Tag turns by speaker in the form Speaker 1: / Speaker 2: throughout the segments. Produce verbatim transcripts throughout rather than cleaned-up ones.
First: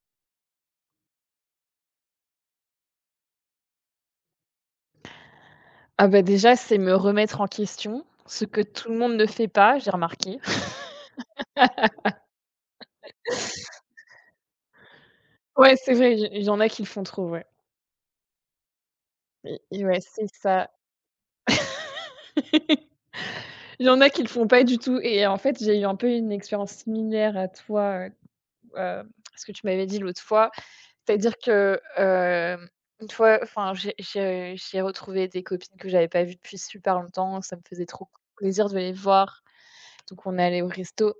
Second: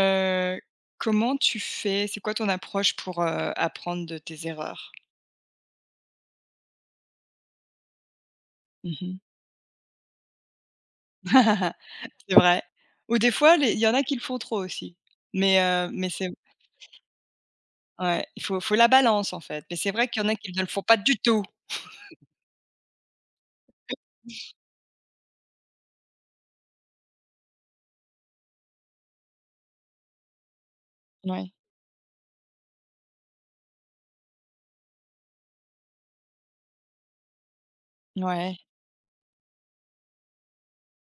Speaker 1: Heu, Comment tu fais? C'est quoi ton approche pour, heu, apprendre de tes erreurs?
Speaker 2: Ah bah, déjà, c'est me remettre en question, ce que tout le monde
Speaker 1: Mmh.
Speaker 2: ne fait pas, j'ai remarqué.
Speaker 1: C'est vrai. Ou des fois les il y en a qui le font trop aussi. Mais,
Speaker 2: Ouais,
Speaker 1: heu,
Speaker 2: c'est
Speaker 1: mais
Speaker 2: vrai,
Speaker 1: c'est
Speaker 2: il y en a qui le font trop, ouais.
Speaker 1: ouais, il faut faut la balance en
Speaker 2: Et
Speaker 1: fait. Mais
Speaker 2: et
Speaker 1: c'est
Speaker 2: ouais,
Speaker 1: vrai qu'il y en a
Speaker 2: c'est
Speaker 1: qui ne le
Speaker 2: ça.
Speaker 1: font pas du tout.
Speaker 2: Il y en a qui le font pas du tout et en fait, j'ai eu un peu une expérience similaire à toi, heu, heu, ce que tu m'avais dit l'autre fois. C'est-à-dire
Speaker 1: Ouais,
Speaker 2: que, hem, une fois, enfin, j'ai j'ai j'ai retrouvé des copines que j'avais pas vues depuis super longtemps, ça me faisait trop
Speaker 1: ouais,
Speaker 2: plaisir de les voir. Donc on est allées au resto.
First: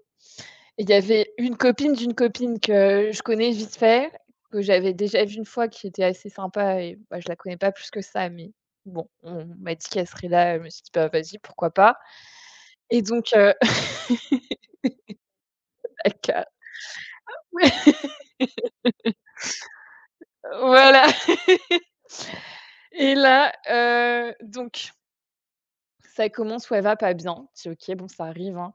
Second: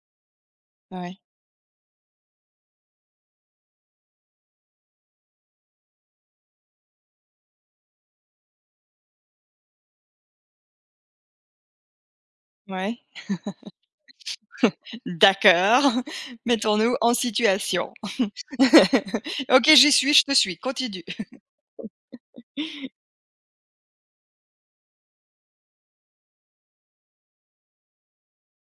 Speaker 2: Il y
Speaker 1: ouais,
Speaker 2: avait une copine d'une copine que je connais vite fait, que j'avais déjà vue une fois, qui était assez sympa et bah, je la connais pas plus que ça, mais bon, on m'a dit qu'elle serait là, je me suis dit: «Bah, vas-y, pourquoi pas?»
Speaker 1: ouais.
Speaker 2: Et donc heu,
Speaker 1: D'accord.
Speaker 2: elle ca
Speaker 1: Mettons-nous en situation. OK, j'y suis, je te suis, continue.
Speaker 2: voilà. Et là, heu, donc ça commence où elle va pas bien. Je dis: «OK, bon, ça arrive, hein».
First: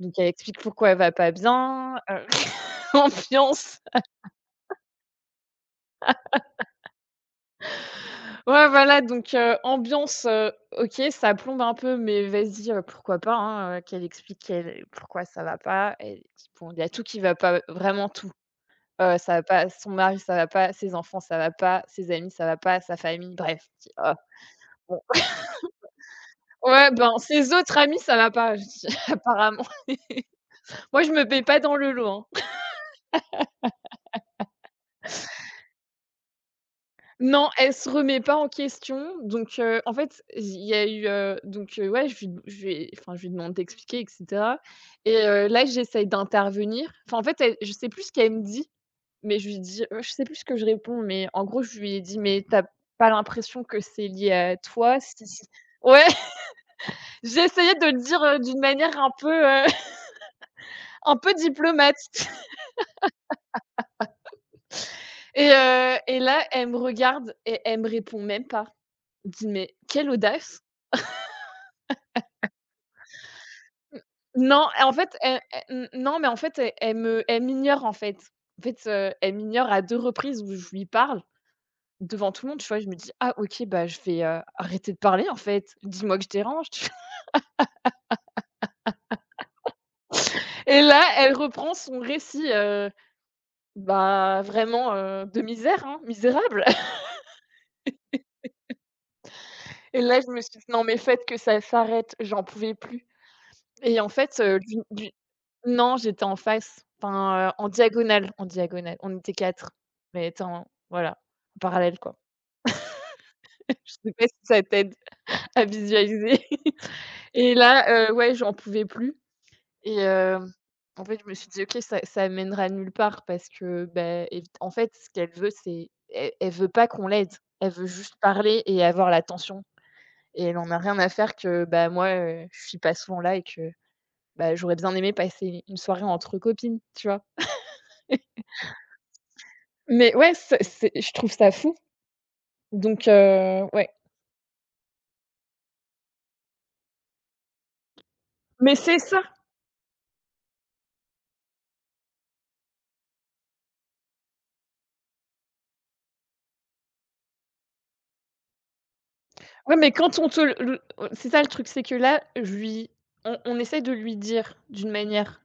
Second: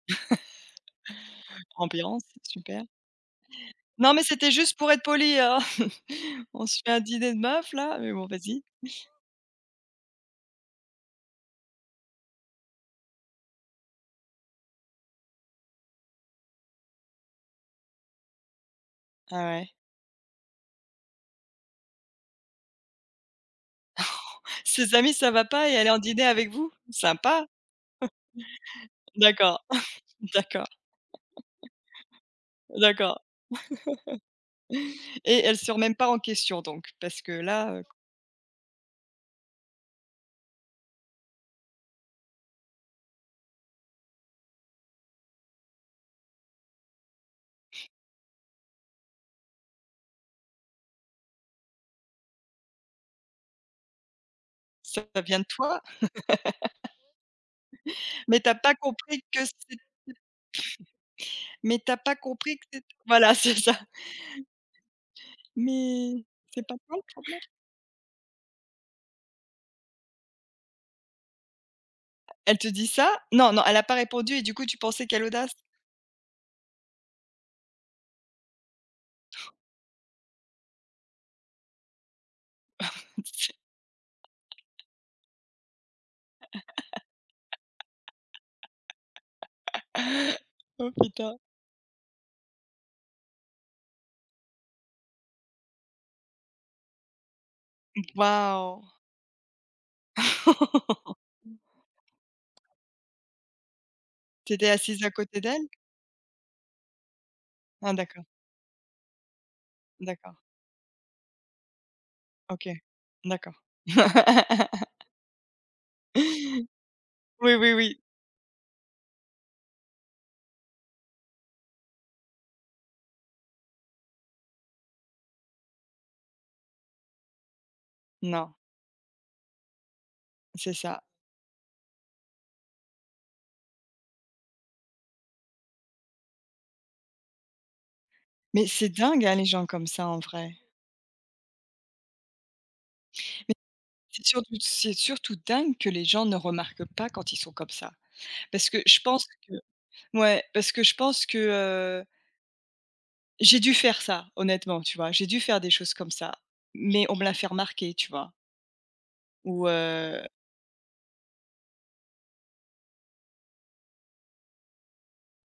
Speaker 2: Donc elle explique pourquoi elle va pas bien,
Speaker 1: Ambiance,
Speaker 2: heu,
Speaker 1: super.
Speaker 2: ambiance.
Speaker 1: Non mais c'était juste pour être poli, hein. On se fait un dîner de meufs là, mais bon vas-y.
Speaker 2: Ouais, voilà, donc heu, ambiance, heu, OK, ça plombe un peu, mais vas-y, heu, pourquoi pas, hein, heu, qu'elle explique qu'elle pourquoi ça va pas. Elle Bon, il y a tout qui va pas, vraiment tout. Heu, ça
Speaker 1: Ah
Speaker 2: va pas,
Speaker 1: ouais.
Speaker 2: son mari, ça va pas, ses enfants, ça va pas, ses amis, ça va pas, sa famille, bref. Je dis: «Ah,
Speaker 1: Ses
Speaker 2: bon».
Speaker 1: amis, ça va pas et elle est en dîner avec vous?
Speaker 2: Ouais, ben,
Speaker 1: Sympa.
Speaker 2: ses autres amis, ça va pas, je dis:
Speaker 1: D'accord,
Speaker 2: «Apparemment».
Speaker 1: d'accord,
Speaker 2: Moi, je me paie pas dans le lot, hein.
Speaker 1: d'accord, et elle se remet même pas en question donc? Parce que
Speaker 2: Non,
Speaker 1: là,
Speaker 2: elle
Speaker 1: heu,
Speaker 2: se remet pas en question, donc heu, en fait, il y a eu, heu, donc heu, ouais, je lui je lui ai enfin, je lui demande d'expliquer et cetera et heu, là, j'essaye d'intervenir. Enfin, en fait, elle je sais plus ce qu'elle me dit, mais je lui dis heu, je sais plus ce que je réponds, mais en gros, je lui ai dit: «Mais t'as pas l'impression que c'est lié à toi?
Speaker 1: ça
Speaker 2: Si
Speaker 1: vient de
Speaker 2: si».
Speaker 1: toi,
Speaker 2: Ouais, j'ai essayé de le dire, heu,
Speaker 1: mais tu as
Speaker 2: d'une
Speaker 1: pas
Speaker 2: manière un
Speaker 1: compris
Speaker 2: peu,
Speaker 1: que
Speaker 2: heu,
Speaker 1: c'est
Speaker 2: un peu
Speaker 1: mais tu as
Speaker 2: diplomate.
Speaker 1: pas compris que c'est voilà, c'est ça.
Speaker 2: et heu et
Speaker 1: Mais
Speaker 2: là,
Speaker 1: c'est
Speaker 2: elle
Speaker 1: pas
Speaker 2: me
Speaker 1: toi le
Speaker 2: regarde
Speaker 1: problème?
Speaker 2: et elle me répond même pas. Je dis: «Mais quelle audace!»
Speaker 1: Elle te dit ça? Non, non, elle a pas répondu et du coup,
Speaker 2: Non,
Speaker 1: tu
Speaker 2: en
Speaker 1: pensais
Speaker 2: fait,
Speaker 1: quelle
Speaker 2: elle
Speaker 1: audace?
Speaker 2: elle non, mais en fait, elle elle me elle m'ignore, en fait. En fait, heu, elle m'ignore à deux reprises où je lui parle devant tout le monde, tu vois? Je me dis: «Ah OK, bah, je vais, heu, arrêter de parler, en fait. Dis-moi que je dérange», tu vois? Et
Speaker 1: Oh
Speaker 2: là, elle
Speaker 1: putain.
Speaker 2: reprend son récit, heu, bah, vraiment, heu, de misère, hein, misérable.
Speaker 1: Waouh!
Speaker 2: Et là, je me suis dit: «Non, mais faites que ça s'arrête, j'en pouvais plus». Et en fait,
Speaker 1: Tu
Speaker 2: heu,
Speaker 1: étais
Speaker 2: du
Speaker 1: assise
Speaker 2: du
Speaker 1: à côté d'elle?
Speaker 2: non, j'étais en face, enfin, heu, en
Speaker 1: Ah d'accord,
Speaker 2: diagonale, en diagonale. On était quatre, mais
Speaker 1: d'accord,
Speaker 2: tu en voilà, en parallèle, quoi.
Speaker 1: OK, d'accord.
Speaker 2: Je sais pas si ça t'aide à visualiser.
Speaker 1: Oui,
Speaker 2: Et
Speaker 1: oui, oui.
Speaker 2: là, heu, ouais, j'en pouvais plus. et hem, En fait, je me suis dit: «OK, ça ça mènera nulle part» parce que, ben, évi en fait, ce qu'elle veut, c'est elle elle veut pas qu'on l'aide. Elle veut juste
Speaker 1: Non.
Speaker 2: parler et avoir l'attention et elle en
Speaker 1: C'est
Speaker 2: a rien
Speaker 1: ça.
Speaker 2: à faire que, bah, moi, heu, je suis pas souvent là et que, bah, j'aurais bien aimé passer une soirée entre copines, tu vois?
Speaker 1: Mais c'est dingue, hein, les gens comme ça,
Speaker 2: Mais
Speaker 1: en
Speaker 2: ouais,
Speaker 1: vrai.
Speaker 2: c'est c'est je trouve ça fou donc heu, ouais.
Speaker 1: C'est surtout c'est surtout dingue que les gens ne remarquent pas quand ils sont comme ça. Parce
Speaker 2: Mais
Speaker 1: que je
Speaker 2: c'est ça!
Speaker 1: pense que Ouais, parce que je pense que, heu, j'ai dû faire ça, honnêtement, tu vois? J'ai dû faire des choses comme ça, mais on me l'a fait remarquer, tu vois? Ou,
Speaker 2: Ouais, mais quand
Speaker 1: heu
Speaker 2: on te le le c'est ça le truc, c'est que là, je lui on on essaie de lui dire d'une manière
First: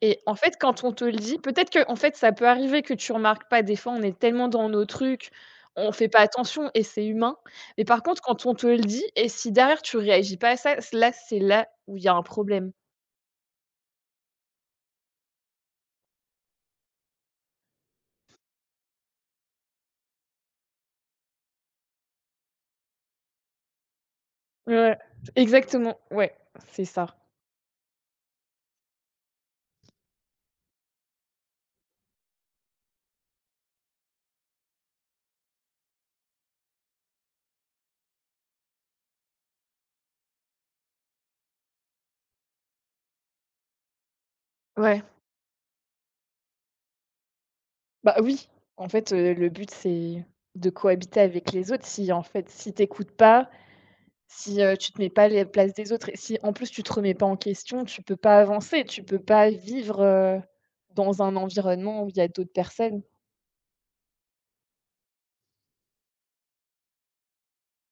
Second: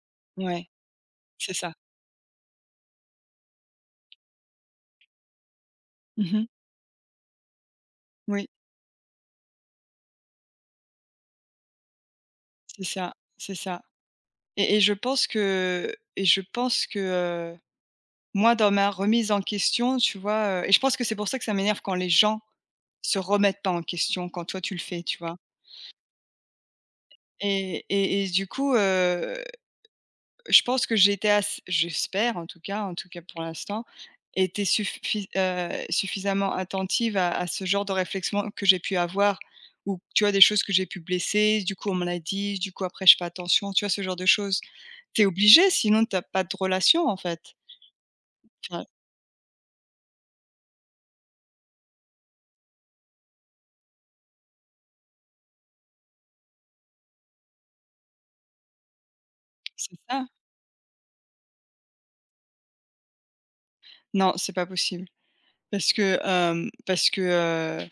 Speaker 2: et en fait,
Speaker 1: ouais,
Speaker 2: quand on te le dit,
Speaker 1: c'est
Speaker 2: peut-être
Speaker 1: ça.
Speaker 2: qu'en fait, ça peut arriver que tu remarques pas. Des fois, on est tellement dans nos trucs, on fait pas
Speaker 1: Mmh.
Speaker 2: attention et c'est humain. Mais par contre, quand
Speaker 1: Oui,
Speaker 2: on te le dit et si derrière tu réagis pas à ça, c là, c'est là où il y a un problème.
Speaker 1: c'est ça, c'est ça. Et et je pense que et je pense que, heu, moi, dans ma remise en question, tu vois, heu et je pense que c'est pour ça que ça m'énerve quand les gens se remettent pas en question quand toi tu le
Speaker 2: Ouais,
Speaker 1: fais, tu vois?
Speaker 2: exactement, ouais, c'est ça.
Speaker 1: Et et et du coup, heu, je pense que j'étais ass j'espère en tout cas, en tout cas pour l'instant, était suffi heu, suffisamment attentive à à ce genre de réflexion que j'ai pu avoir ou tu vois, des choses que j'ai pu blesser, du coup on me l'a dit, du coup après je fais attention, tu vois? Ce genre de choses.
Speaker 2: Ouais,
Speaker 1: T'es obligé sinon t'as pas de relation en fait.
Speaker 2: bah, oui,
Speaker 1: Enfin,
Speaker 2: en fait, heu, le but, c'est de cohabiter avec les autres. Si, en fait, si tu écoutes pas Si, heu, tu te mets pas les places des autres et si en plus tu te remets pas en question, tu peux pas avancer, tu peux pas
Speaker 1: c'est
Speaker 2: vivre,
Speaker 1: ça.
Speaker 2: heu, dans un environnement où il y a d'autres personnes.
Speaker 1: Non, c'est pas possible parce que, hem, parce que,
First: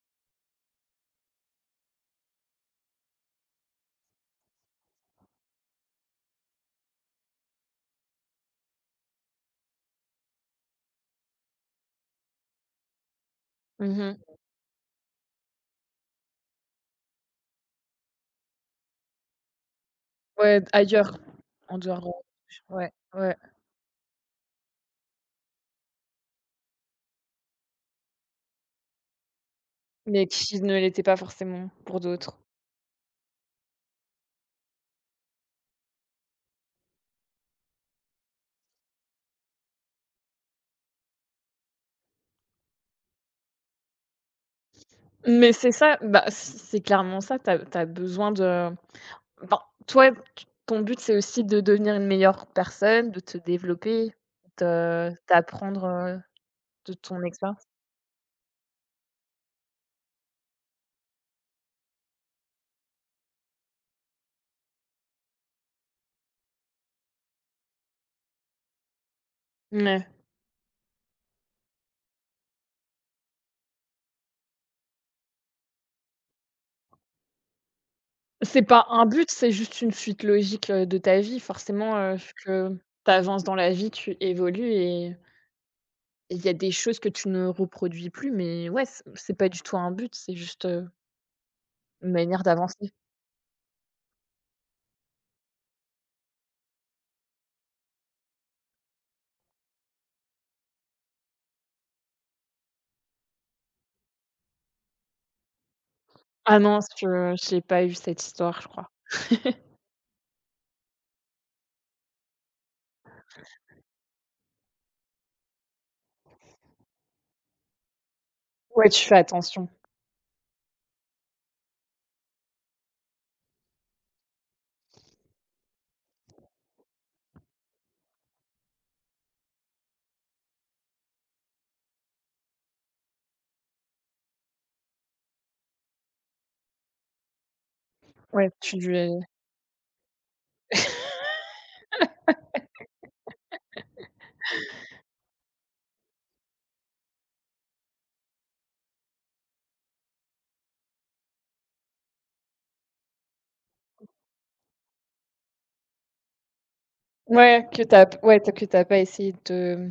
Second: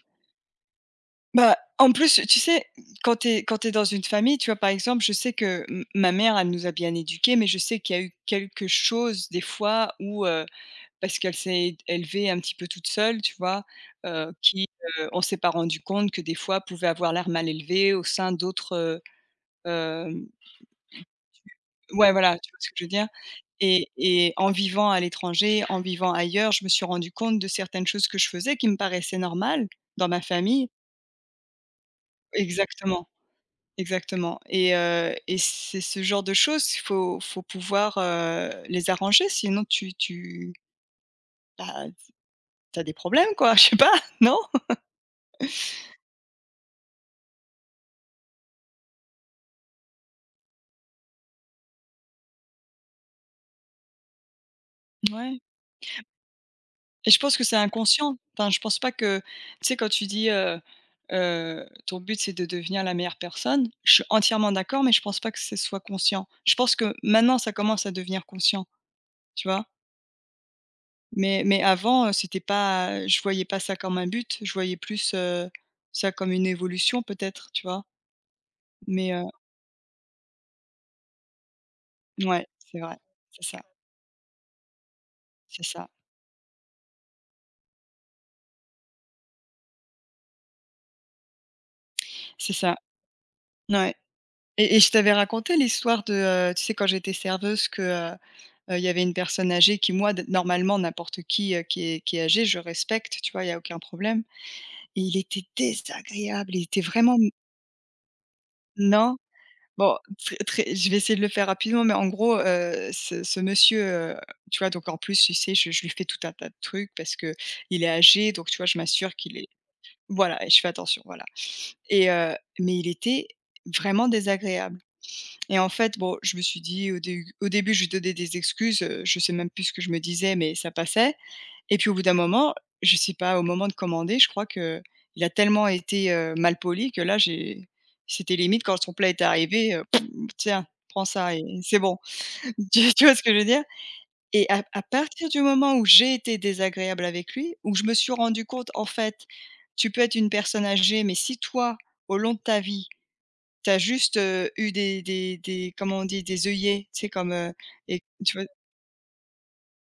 Speaker 1: bah, en plus, tu sais, quand tu es quand t'es dans une famille, tu vois, par exemple, je sais que m ma mère, elle nous a bien éduqués, mais je sais qu'il y a eu quelque chose des fois où, heu, parce qu'elle s'est élevée un petit peu toute seule, tu vois?
Speaker 2: Mmh.
Speaker 1: Heu, qui, heu, on s'est pas rendu compte que des fois pouvait avoir l'air mal élevé au sein d'autres, heu, hem
Speaker 2: Ouais, ailleurs, en dehors
Speaker 1: ouais, voilà, tu vois ce que
Speaker 2: de
Speaker 1: je veux
Speaker 2: ouais,
Speaker 1: dire?
Speaker 2: ouais.
Speaker 1: Et et en vivant à l'étranger, en vivant ailleurs, je me suis rendu compte de certaines choses que je faisais qui me paraissaient normales dans ma
Speaker 2: Mais qui
Speaker 1: famille,
Speaker 2: ne l'étaient pas forcément pour d'autres.
Speaker 1: exactement. Exactement, et heu et c'est ce genre de choses, il faut faut pouvoir, heu, les arranger sinon tu tu bah, as des problèmes quoi, je sais pas, non?
Speaker 2: Mais c'est ça, bah, c c'est clairement ça, t'as as besoin de ben, toi, t ton but, c'est aussi de devenir une meilleure personne, de te développer, de
Speaker 1: Ouais.
Speaker 2: d'apprendre, heu, de
Speaker 1: Et je
Speaker 2: ton
Speaker 1: pense que c'est
Speaker 2: expérience.
Speaker 1: inconscient. Enfin, je pense pas que tu sais quand tu dis, heu heu: «Ton but c'est de devenir la meilleure personne», je suis entièrement d'accord, mais je pense pas que ce soit conscient. Je pense que maintenant ça commence à devenir conscient, tu vois? Mais mais avant, heu, c'était pas je voyais pas ça comme un but, je voyais plus, heu, ça comme une évolution peut-être, tu vois?
Speaker 2: C'est pas un
Speaker 1: Mais
Speaker 2: but, c'est juste une suite logique, heu, de ta vie. Forcément, heu,
Speaker 1: ouais,
Speaker 2: que
Speaker 1: c'est vrai.
Speaker 2: tu avances
Speaker 1: C'est
Speaker 2: dans
Speaker 1: ça,
Speaker 2: la vie, tu évolues et
Speaker 1: c'est ça,
Speaker 2: il y a des choses que tu ne reproduis plus, mais ouais, c'est c'est pas du tout un but, c'est juste, heu, une manière
Speaker 1: c'est ça.
Speaker 2: d'avancer.
Speaker 1: Ouais. Et et je t'avais raconté l'histoire de, heu, tu sais, quand j'étais serveuse que, heu, heu, il y avait une personne âgée qui, moi, d normalement, n'importe qui, heu, qui est qui est âgé, je respecte, tu vois? Il y a aucun problème et il était désagréable,
Speaker 2: Ah
Speaker 1: il
Speaker 2: non,
Speaker 1: était vraiment...
Speaker 2: je j'ai pas eu cette histoire, je crois.
Speaker 1: non? Bon, très très je vais essayer de le faire rapidement, mais en gros, heu, ce ce monsieur, heu, tu vois? Donc en plus, tu sais, je je lui fais tout un tas de trucs parce que il est âgé, donc tu vois? Je
Speaker 2: Ouais, tu
Speaker 1: m'assure
Speaker 2: fais
Speaker 1: qu'il est
Speaker 2: attention.
Speaker 1: voilà et je fais attention, voilà. Et heu, mais il était vraiment désagréable et en fait, bon, je me suis dit au dé au début, je lui donnais des excuses, heu, je sais même plus ce que je me disais, mais ça passait et puis au bout d'un moment, je sais pas, au moment de commander, je crois que il a tellement été, heu, malpoli que là, j'ai c'était
Speaker 2: Ouais,
Speaker 1: limite
Speaker 2: tu
Speaker 1: quand son
Speaker 2: lui
Speaker 1: plat
Speaker 2: es
Speaker 1: était arrivé, heu: «Tiens, prends ça et c'est bon». Tu tu vois ce que je veux dire? Et à à partir du moment où j'ai été désagréable avec lui, où je me suis rendu compte, en fait, tu peux être une personne âgée, mais si toi, au long de ta vie, tu as juste, heu, eu des des des comment on dit? Des œillets, tu sais comme, heu
Speaker 2: ouais, que
Speaker 1: et
Speaker 2: t'as, as p
Speaker 1: tu
Speaker 2: ouais,
Speaker 1: vois?
Speaker 2: t'as- que t'as pas essayé de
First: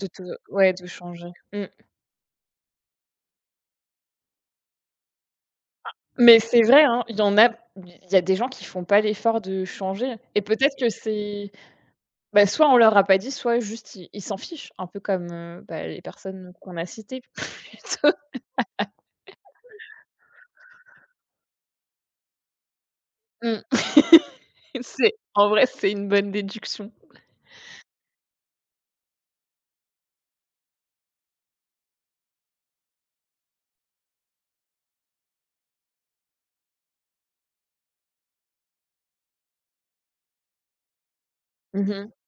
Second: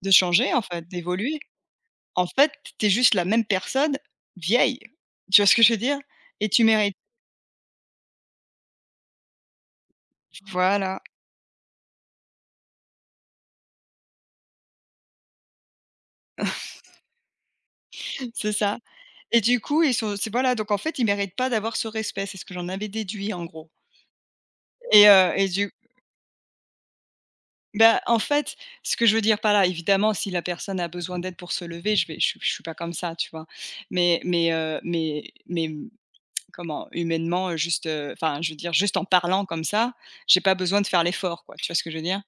Speaker 2: de
Speaker 1: De
Speaker 2: te
Speaker 1: changer en
Speaker 2: ouais, de
Speaker 1: fait,
Speaker 2: changer.
Speaker 1: d'évoluer.
Speaker 2: Mmh.
Speaker 1: En fait, tu es juste la même personne vieille. Tu vois ce que je veux dire?
Speaker 2: Mais
Speaker 1: Et
Speaker 2: c'est
Speaker 1: tu
Speaker 2: vrai,
Speaker 1: mérites
Speaker 2: hein, il y en a il y a des gens qui font pas l'effort de changer et peut-être que
Speaker 1: voilà,
Speaker 2: c'est. Bah, soit on leur a pas dit, soit juste ils ils s'en fichent, un peu comme, heu, bah, les personnes qu'on a citées plutôt.
Speaker 1: c'est ça. Et du coup, ils sont c'est voilà, donc en fait, ils méritent pas d'avoir ce respect, c'est ce que j'en avais déduit en
Speaker 2: Mmh.
Speaker 1: gros. Et
Speaker 2: C'est
Speaker 1: heu et
Speaker 2: en vrai,
Speaker 1: du
Speaker 2: c'est une bonne déduction.
Speaker 1: Bah, en fait, ce que je veux dire par là, évidemment, si la personne a besoin d'aide pour se lever, je vais je suis je suis pas comme ça, tu vois? Mais mais, heu, mais mais comment? Humainement, heu, juste, heu, enfin, je veux dire, juste en parlant comme ça, j'ai pas besoin de faire l'effort, quoi. Tu vois ce que je veux
Speaker 2: Mmh.
Speaker 1: dire?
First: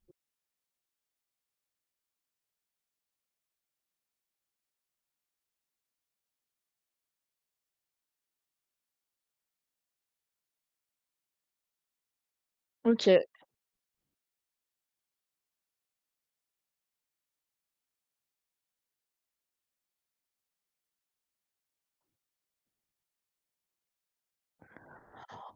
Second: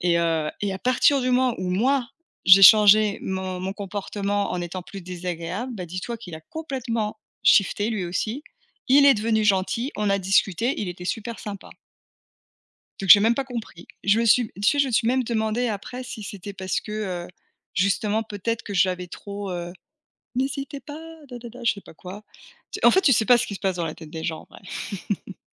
Speaker 1: Et heu et à partir du moment où moi, j'ai changé mon mon comportement en étant plus désagréable, bah, dis-toi qu'il a complètement shifté lui aussi. Il est devenu gentil, on a discuté, il était super sympa. Donc j'ai
Speaker 2: OK.
Speaker 1: même pas compris. Je me suis Tu sais, je me suis même demandé après si c'était parce que, heu, justement peut-être que j'avais trop, heu: «N'hésitez pas, da da da», je sais pas quoi. Tu En fait, tu sais pas ce qui se passe dans la tête des gens en vrai.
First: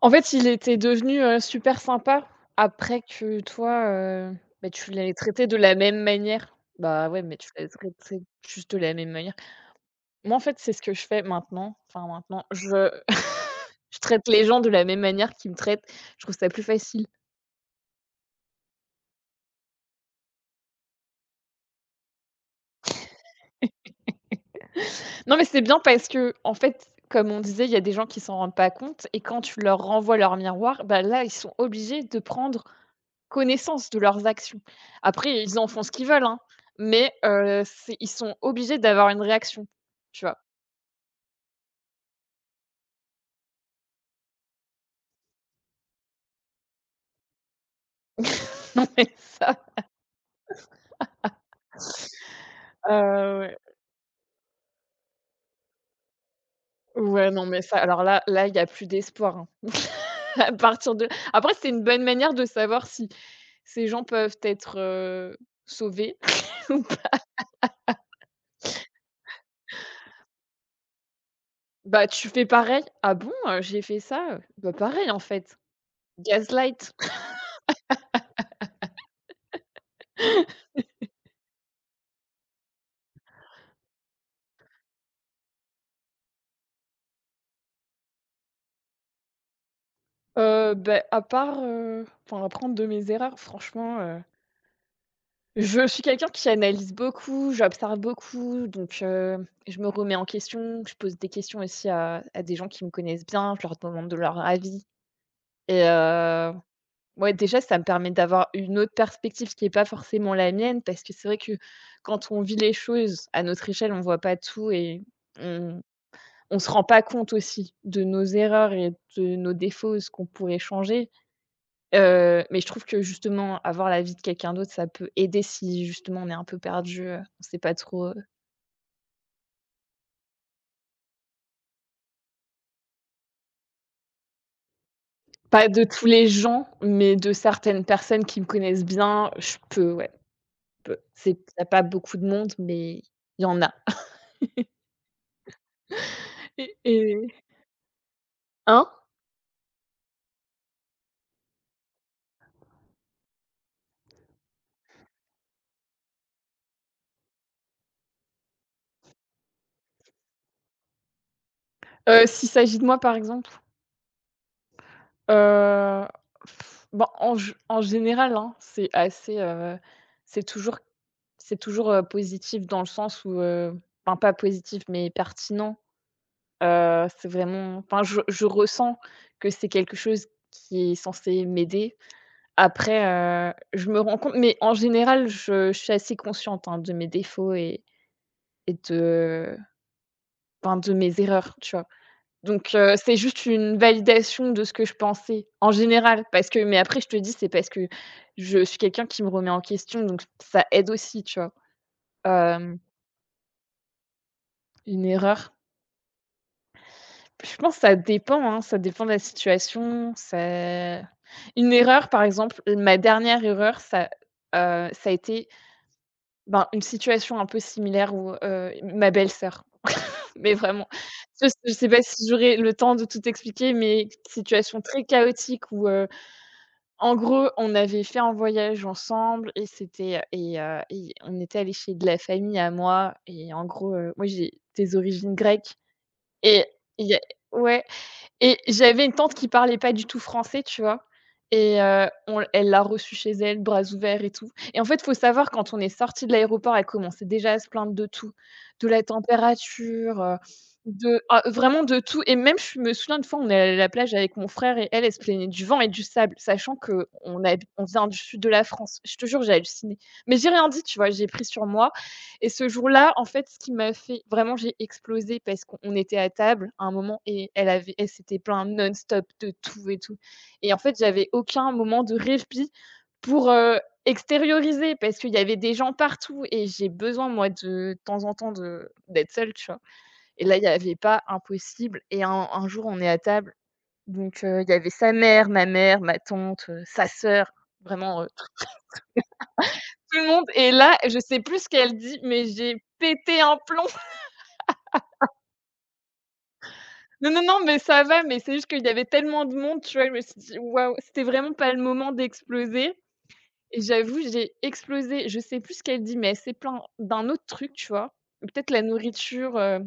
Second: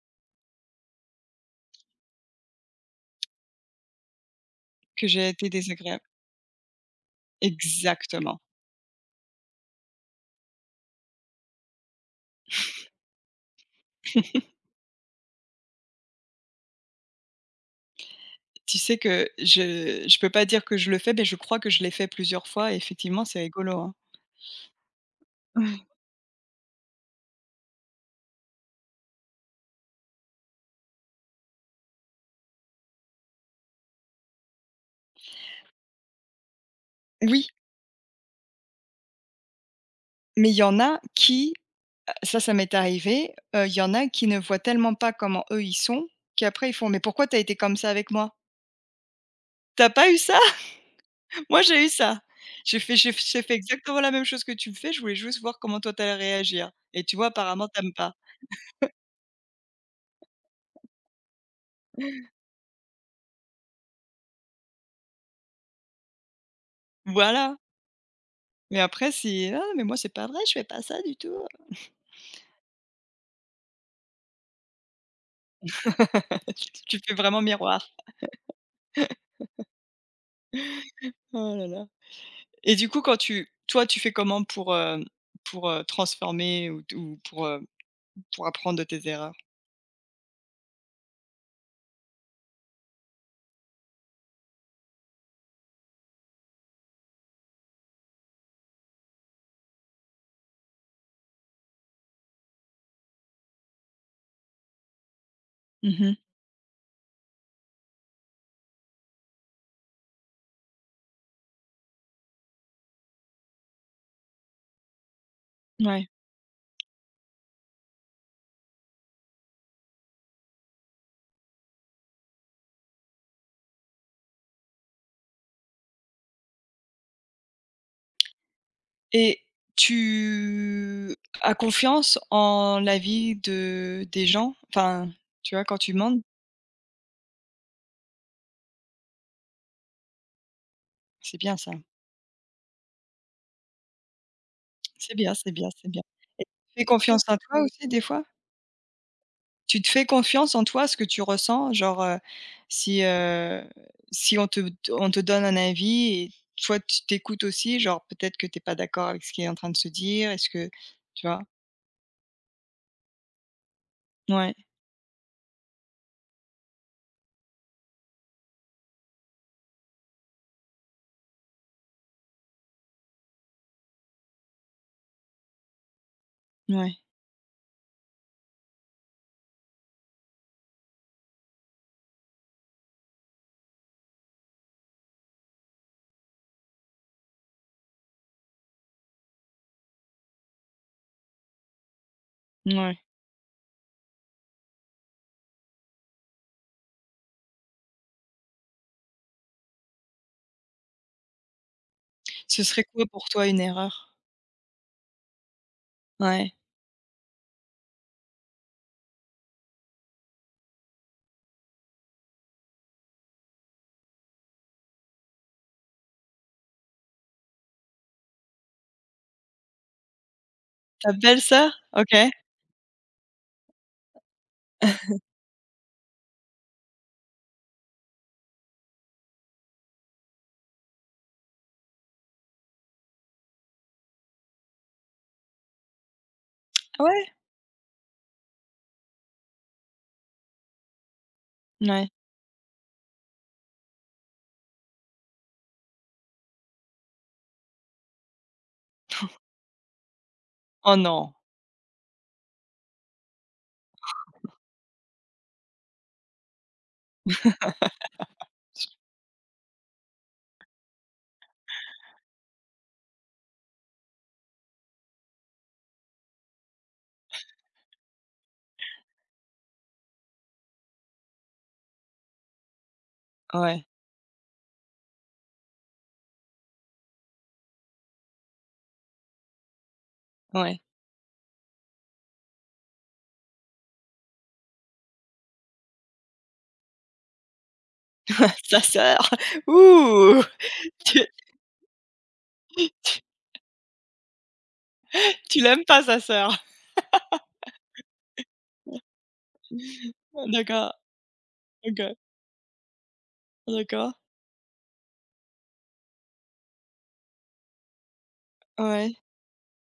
Speaker 2: En fait, il était devenu, heu, super sympa après que toi, heu, bah, tu
Speaker 1: Que
Speaker 2: l'avais
Speaker 1: j'ai
Speaker 2: traité
Speaker 1: été
Speaker 2: de la même
Speaker 1: désagréable.
Speaker 2: manière. Bah, ouais, mais tu l'avais traité
Speaker 1: Exactement.
Speaker 2: juste de la même manière. Moi, en fait, c'est ce que je fais maintenant, enfin maintenant, je je traite les gens de la même manière qu'ils me traitent. Je trouve ça plus facile.
Speaker 1: Tu sais que je je peux pas dire que je le fais, mais je crois que je l'ai fait plusieurs fois et effectivement, c'est rigolo, hein.
Speaker 2: Non, mais c'est bien parce que en fait, comme on disait, il y a des gens qui s'en rendent pas compte et quand tu leur renvoies leur miroir, bah, là, ils sont obligés de prendre connaissance de leurs actions. Après, ils en font ce qu'ils veulent, hein, mais
Speaker 1: Oui,
Speaker 2: heu, c'est ils sont obligés d'avoir une réaction, tu vois?
Speaker 1: mais il y en a qui ça, ça m'est arrivé, heu, il y en a qui ne voient tellement pas comment eux, ils sont, qu'après ils font: «Mais pourquoi t'as été comme ça avec moi?
Speaker 2: Non, mais ça,
Speaker 1: T'as pas eu ça? Moi, j'ai eu ça. J'ai fait j'ai
Speaker 2: heu,
Speaker 1: j'ai fait
Speaker 2: ouais.
Speaker 1: exactement la même chose que tu me fais, je voulais juste voir comment toi t'allais réagir et tu vois,
Speaker 2: Ouais, non, mais
Speaker 1: apparemment,
Speaker 2: ça,
Speaker 1: t'aimes
Speaker 2: alors
Speaker 1: pas».
Speaker 2: là là, il y a plus d'espoir, hein. À partir de après, c'est une bonne manière de savoir si ces gens peuvent être, heu, sauvés.
Speaker 1: Voilà, mais après, si, «Ah, mais moi, c'est pas vrai, je fais pas ça du tout».
Speaker 2: Bah, tu fais pareil. «Ah bon, heu, j'ai fait ça, heu?» Bah, pareil, en fait. Gaslight?
Speaker 1: Tu fais vraiment miroir. Oh là là. Et du coup, quand tu toi, tu fais comment pour, heu, pour, heu, transformer ou ou pour, heu, pour apprendre de tes erreurs?
Speaker 2: Heu, beh, à part, heu, enfin, apprendre de mes erreurs, franchement, heu, je suis quelqu'un qui analyse beaucoup, j'observe beaucoup, donc heu, je me remets en question, je pose des questions aussi à à des gens qui me connaissent bien, je leur demande de leur avis et
Speaker 1: Mmh.
Speaker 2: heu, ouais, déjà, ça me permet d'avoir une autre perspective qui est pas forcément la mienne parce que c'est vrai que quand on vit les choses à notre échelle, on voit pas tout et on
Speaker 1: Ouais.
Speaker 2: on se rend pas compte aussi de nos erreurs et de nos défauts, ce qu'on pourrait changer. Heu, mais je trouve que justement avoir l'avis de quelqu'un d'autre, ça peut aider si justement on est un peu perdu, heu, on sait pas trop, heu,
Speaker 1: Et tu as confiance en l'avis de des gens? Enfin, tu vois,
Speaker 2: pas
Speaker 1: quand
Speaker 2: de
Speaker 1: tu
Speaker 2: tous
Speaker 1: demandes?
Speaker 2: les gens, mais de certaines personnes qui me connaissent bien, je peux, ouais, peu c'est
Speaker 1: C'est
Speaker 2: il
Speaker 1: bien
Speaker 2: y a
Speaker 1: ça.
Speaker 2: pas beaucoup de monde, mais il y en a.
Speaker 1: C'est bien, c'est bien, c'est bien. Tu
Speaker 2: Et
Speaker 1: fais confiance
Speaker 2: et
Speaker 1: en toi aussi des fois?
Speaker 2: hein?
Speaker 1: Tu te fais confiance en toi, ce que tu ressens? Genre, heu, si, heu, si on te on te donne un avis et toi tu t'écoutes aussi, genre peut-être que t'es pas d'accord avec ce qui est en train de se dire? Est-ce que tu vois?
Speaker 2: Heu, s'il s'agit de moi, par exemple?
Speaker 1: Ouais,
Speaker 2: Heu, bah, en g en général, hein, c'est assez, heu, c'est toujours c'est toujours, heu, positif dans le sens où, heu, enfin pas positif, mais pertinent.
Speaker 1: ouais,
Speaker 2: Heu, c'est vraiment enfin je je ressens que c'est quelque chose qui est censé m'aider. Après, heu, je me rends compte mais en général, je je suis assez consciente, hein, de mes défauts et et de enfin de mes erreurs, tu vois? Donc heu,
Speaker 1: ouais.
Speaker 2: c'est juste une validation de ce que je pensais, en général. Parce que mais après je te dis, c'est parce que je suis quelqu'un qui me remet en question, donc ça aide aussi, tu vois?
Speaker 1: Ce
Speaker 2: Hem,
Speaker 1: serait quoi pour toi une erreur?
Speaker 2: une erreur.
Speaker 1: Ouais.
Speaker 2: Je pense que ça dépend, hein, ça dépend de la situation, ça une erreur, par exemple, ma dernière erreur, ça, heu, ça a été, ben, une situation un peu similaire où, heu, ma belle-sœur, mais vraiment.
Speaker 1: Ta
Speaker 2: Je
Speaker 1: belle-sœur?
Speaker 2: ne sais pas
Speaker 1: OK.
Speaker 2: si j'aurai le temps de tout expliquer, mais situation très chaotique où, heu, en gros, on avait fait un voyage ensemble et c'était, et heu et on était allés chez de la famille à moi et en gros, heu, moi j'ai des origines grecques et
Speaker 1: Ah
Speaker 2: il y a
Speaker 1: ouais?
Speaker 2: ouais. Et j'avais une tante qui parlait pas du tout français, tu vois? Et heu,
Speaker 1: Ouais.
Speaker 2: on elle l'a reçue chez elle, bras ouverts et tout. Et en fait, faut savoir quand on est sorti de l'aéroport, elle commençait déjà à se plaindre de tout, de la température, heu,
Speaker 1: Oh
Speaker 2: de
Speaker 1: non.
Speaker 2: ah, vraiment de tout. Et même je me souviens, une fois, on est allé à la plage avec mon frère et elle, elle se plaignait du vent et du sable, sachant qu'on habite on vient du sud de la France. Je te jure, j'ai halluciné. Mais j'ai rien dit, tu vois? J'ai pris sur moi. Et ce jour-là, en fait, ce qui m'a fait vraiment j'ai explosé parce qu'on était à table à un moment et elle avait elle s'était plaint non-stop de tout et tout. Et en fait, j'avais aucun moment de répit pour, heu,
Speaker 1: Ouais,
Speaker 2: extérioriser parce qu'il y avait des gens partout et j'ai besoin moi de de temps en temps de d'être seule, tu vois? Et là, il y
Speaker 1: ouais.
Speaker 2: avait pas impossible et un un jour, on est à table, donc heu, il y avait sa mère, ma mère, ma tante, heu, sa sœur, vraiment, heu,
Speaker 1: Sa sœur?
Speaker 2: tout le
Speaker 1: Ouh!
Speaker 2: monde. Et là, je
Speaker 1: Tu
Speaker 2: sais plus ce qu'elle dit, mais j'ai pété un plomb.
Speaker 1: Tu l'aimes pas sa sœur?
Speaker 2: Non, non, non, mais ça va, mais c'est juste qu'il y avait tellement de monde, tu vois? Je me suis dit:
Speaker 1: D'accord,
Speaker 2: «Waouh!» C'était vraiment pas le moment
Speaker 1: OK,
Speaker 2: d'exploser et
Speaker 1: d'accord.
Speaker 2: j'avoue, j'ai explosé. Je sais plus ce qu'elle dit, mais elle s'est plaint d'un autre truc, tu vois? Peut-être la
Speaker 1: Ouais.
Speaker 2: nourriture, heu,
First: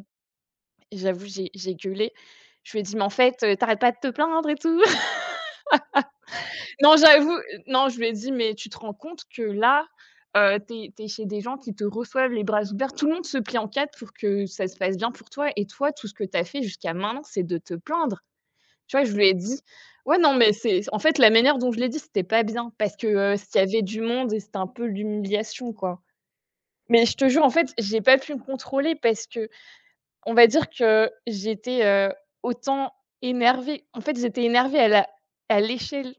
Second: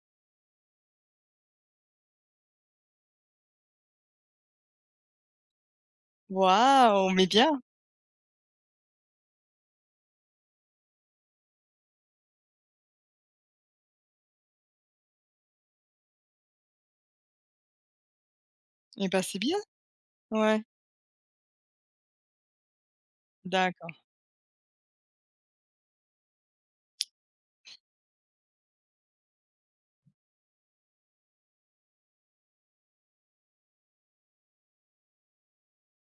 Speaker 2: j'avoue, j'ai j'ai gueulé. Je lui ai dit: «Mais en fait, heu, tu pas de te plaindre et tout». Non,
Speaker 1: Waouh, mais
Speaker 2: j'avoue, heu,
Speaker 1: bien.
Speaker 2: non, je lui ai dit: «Mais tu te rends compte que là, heu, tu es chez des gens qui te reçoivent les bras ouverts, tout le monde se plie en quatre pour que ça se passe bien pour toi et toi, tout ce que t'as fait jusqu'à maintenant, c'est de te plaindre». Tu vois?
Speaker 1: Et
Speaker 2: Je
Speaker 1: bah,
Speaker 2: lui ai
Speaker 1: c'est bien.
Speaker 2: dit: «Ouais, non, mais
Speaker 1: Ouais,
Speaker 2: c'est en fait, la manière dont je l'ai dit, c'était pas bien parce que, heu, s'il y avait
Speaker 1: d'accord.
Speaker 2: du monde et c'était un peu l'humiliation, quoi». Mais je te jure, en fait, j'ai pas pu me contrôler parce que on va dire que j'étais, heu, autant énervée. En fait, j'étais énervée à la à l'échelle,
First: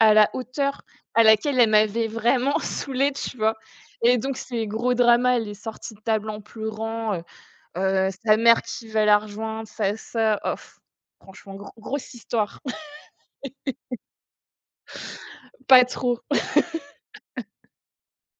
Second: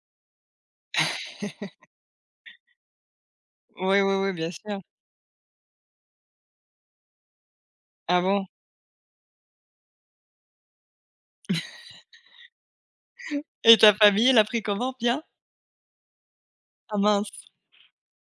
Speaker 2: à la hauteur à laquelle elle m'avait vraiment saoulée, tu vois?
Speaker 1: Oui, oui,
Speaker 2: Et
Speaker 1: oui,
Speaker 2: donc
Speaker 1: bien
Speaker 2: c'est
Speaker 1: sûr.
Speaker 2: gros drama, elle est sortie de table en pleurant, heu heu,
Speaker 1: Ah
Speaker 2: sa
Speaker 1: bon?
Speaker 2: mère qui va la rejoindre, sa sœur, oh franchement, gro grosse histoire.
Speaker 1: Et ta famille, elle a pris comment? Bien?
Speaker 2: Pas trop.
Speaker 1: Ah mince.